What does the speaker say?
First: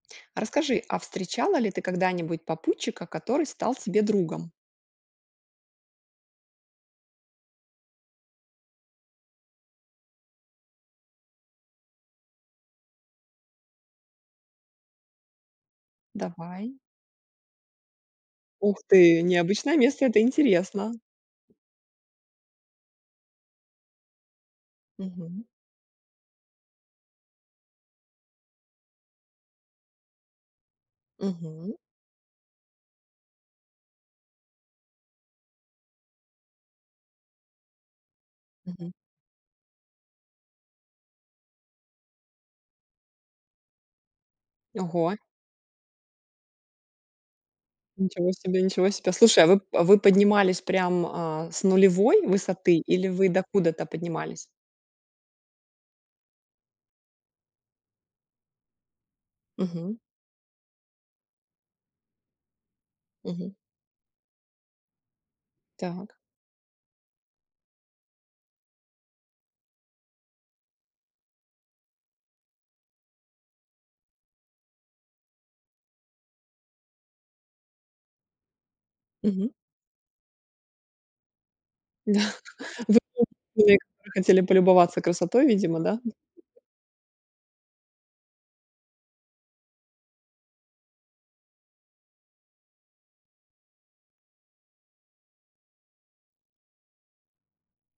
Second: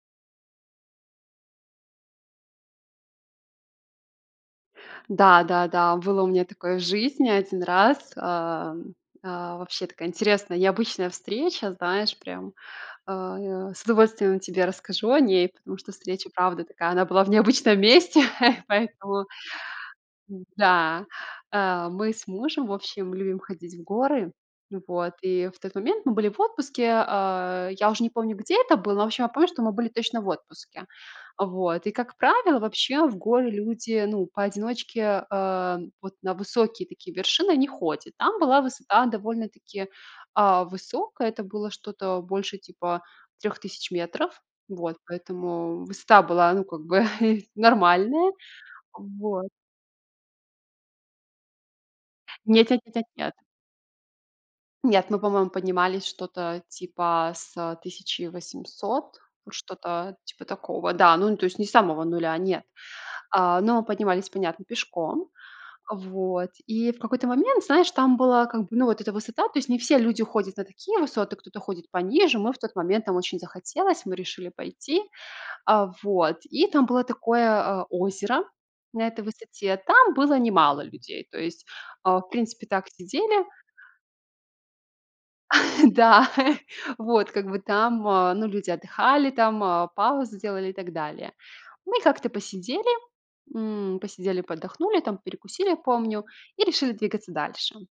Расскажи, а встречала ли ты когда-нибудь попутчика, который стал тебе другом? Да-да-да, было у меня такое в жизни 1 раз, э-э, э-э, вообще такая интересная, необычная встреча, знаешь, прям, э-э, с удовольствием тебе расскажу о ней, потому что встреча правда Давай. такая, она была в необычном месте. Ух ты, Поэтому необычное место, это интересно. Да, э, мы с мужем, в общем, любим ходить в горы. Вот, Мгм. и в тот момент мы были в отпуске. Э, я уже не помню, где это было, но, в общем, я помню, что мы были точно в отпуске. Мгм. Вот, и, как правило, вообще в горы люди, ну, поодиночке, э, вот на высокие такие вершины не ходят. Там была Мгм. высота довольно-таки, э, высокая. Это было что-то больше типа 3000 метров. Вот, Ого! поэтому высота была, ну, как бы Ничего нормальная. себе ничего себе. Слушай, а Вот. вы а вы поднимались прям, э, с нулевой Нет высоты, нет нет нет или вы нет. докуда-то поднимались? Нет, мы, по-моему, поднимались что-то типа с 1800, вот Мгм. что-то типа такого. Да, ну, то есть не с самого 0, нет, Мгм. э-э, но поднимались, понятно, пешком. Так. Вот. И в какой-то момент, знаешь, там была как бы, ну, вот эта высота, то есть не все люди ходят на такие высоты, кто-то ходит пониже. Мы в тот момент нам очень захотелось, мы решили пойти. А, вот. И там было такое, э, озеро, на этой Мгм. высоте. Там было немало людей. То есть, э, Да. в принципе, так Вы сидели [unintelligible] хотели полюбоваться красотой, видимо, да? да, вот, как бы там, э, ну, люди отдыхали там, э, паузы делали, и так далее. Мы как-то посидели, мм, посидели, поотдохнули там, перекусили, помню. И решили двигаться дальше.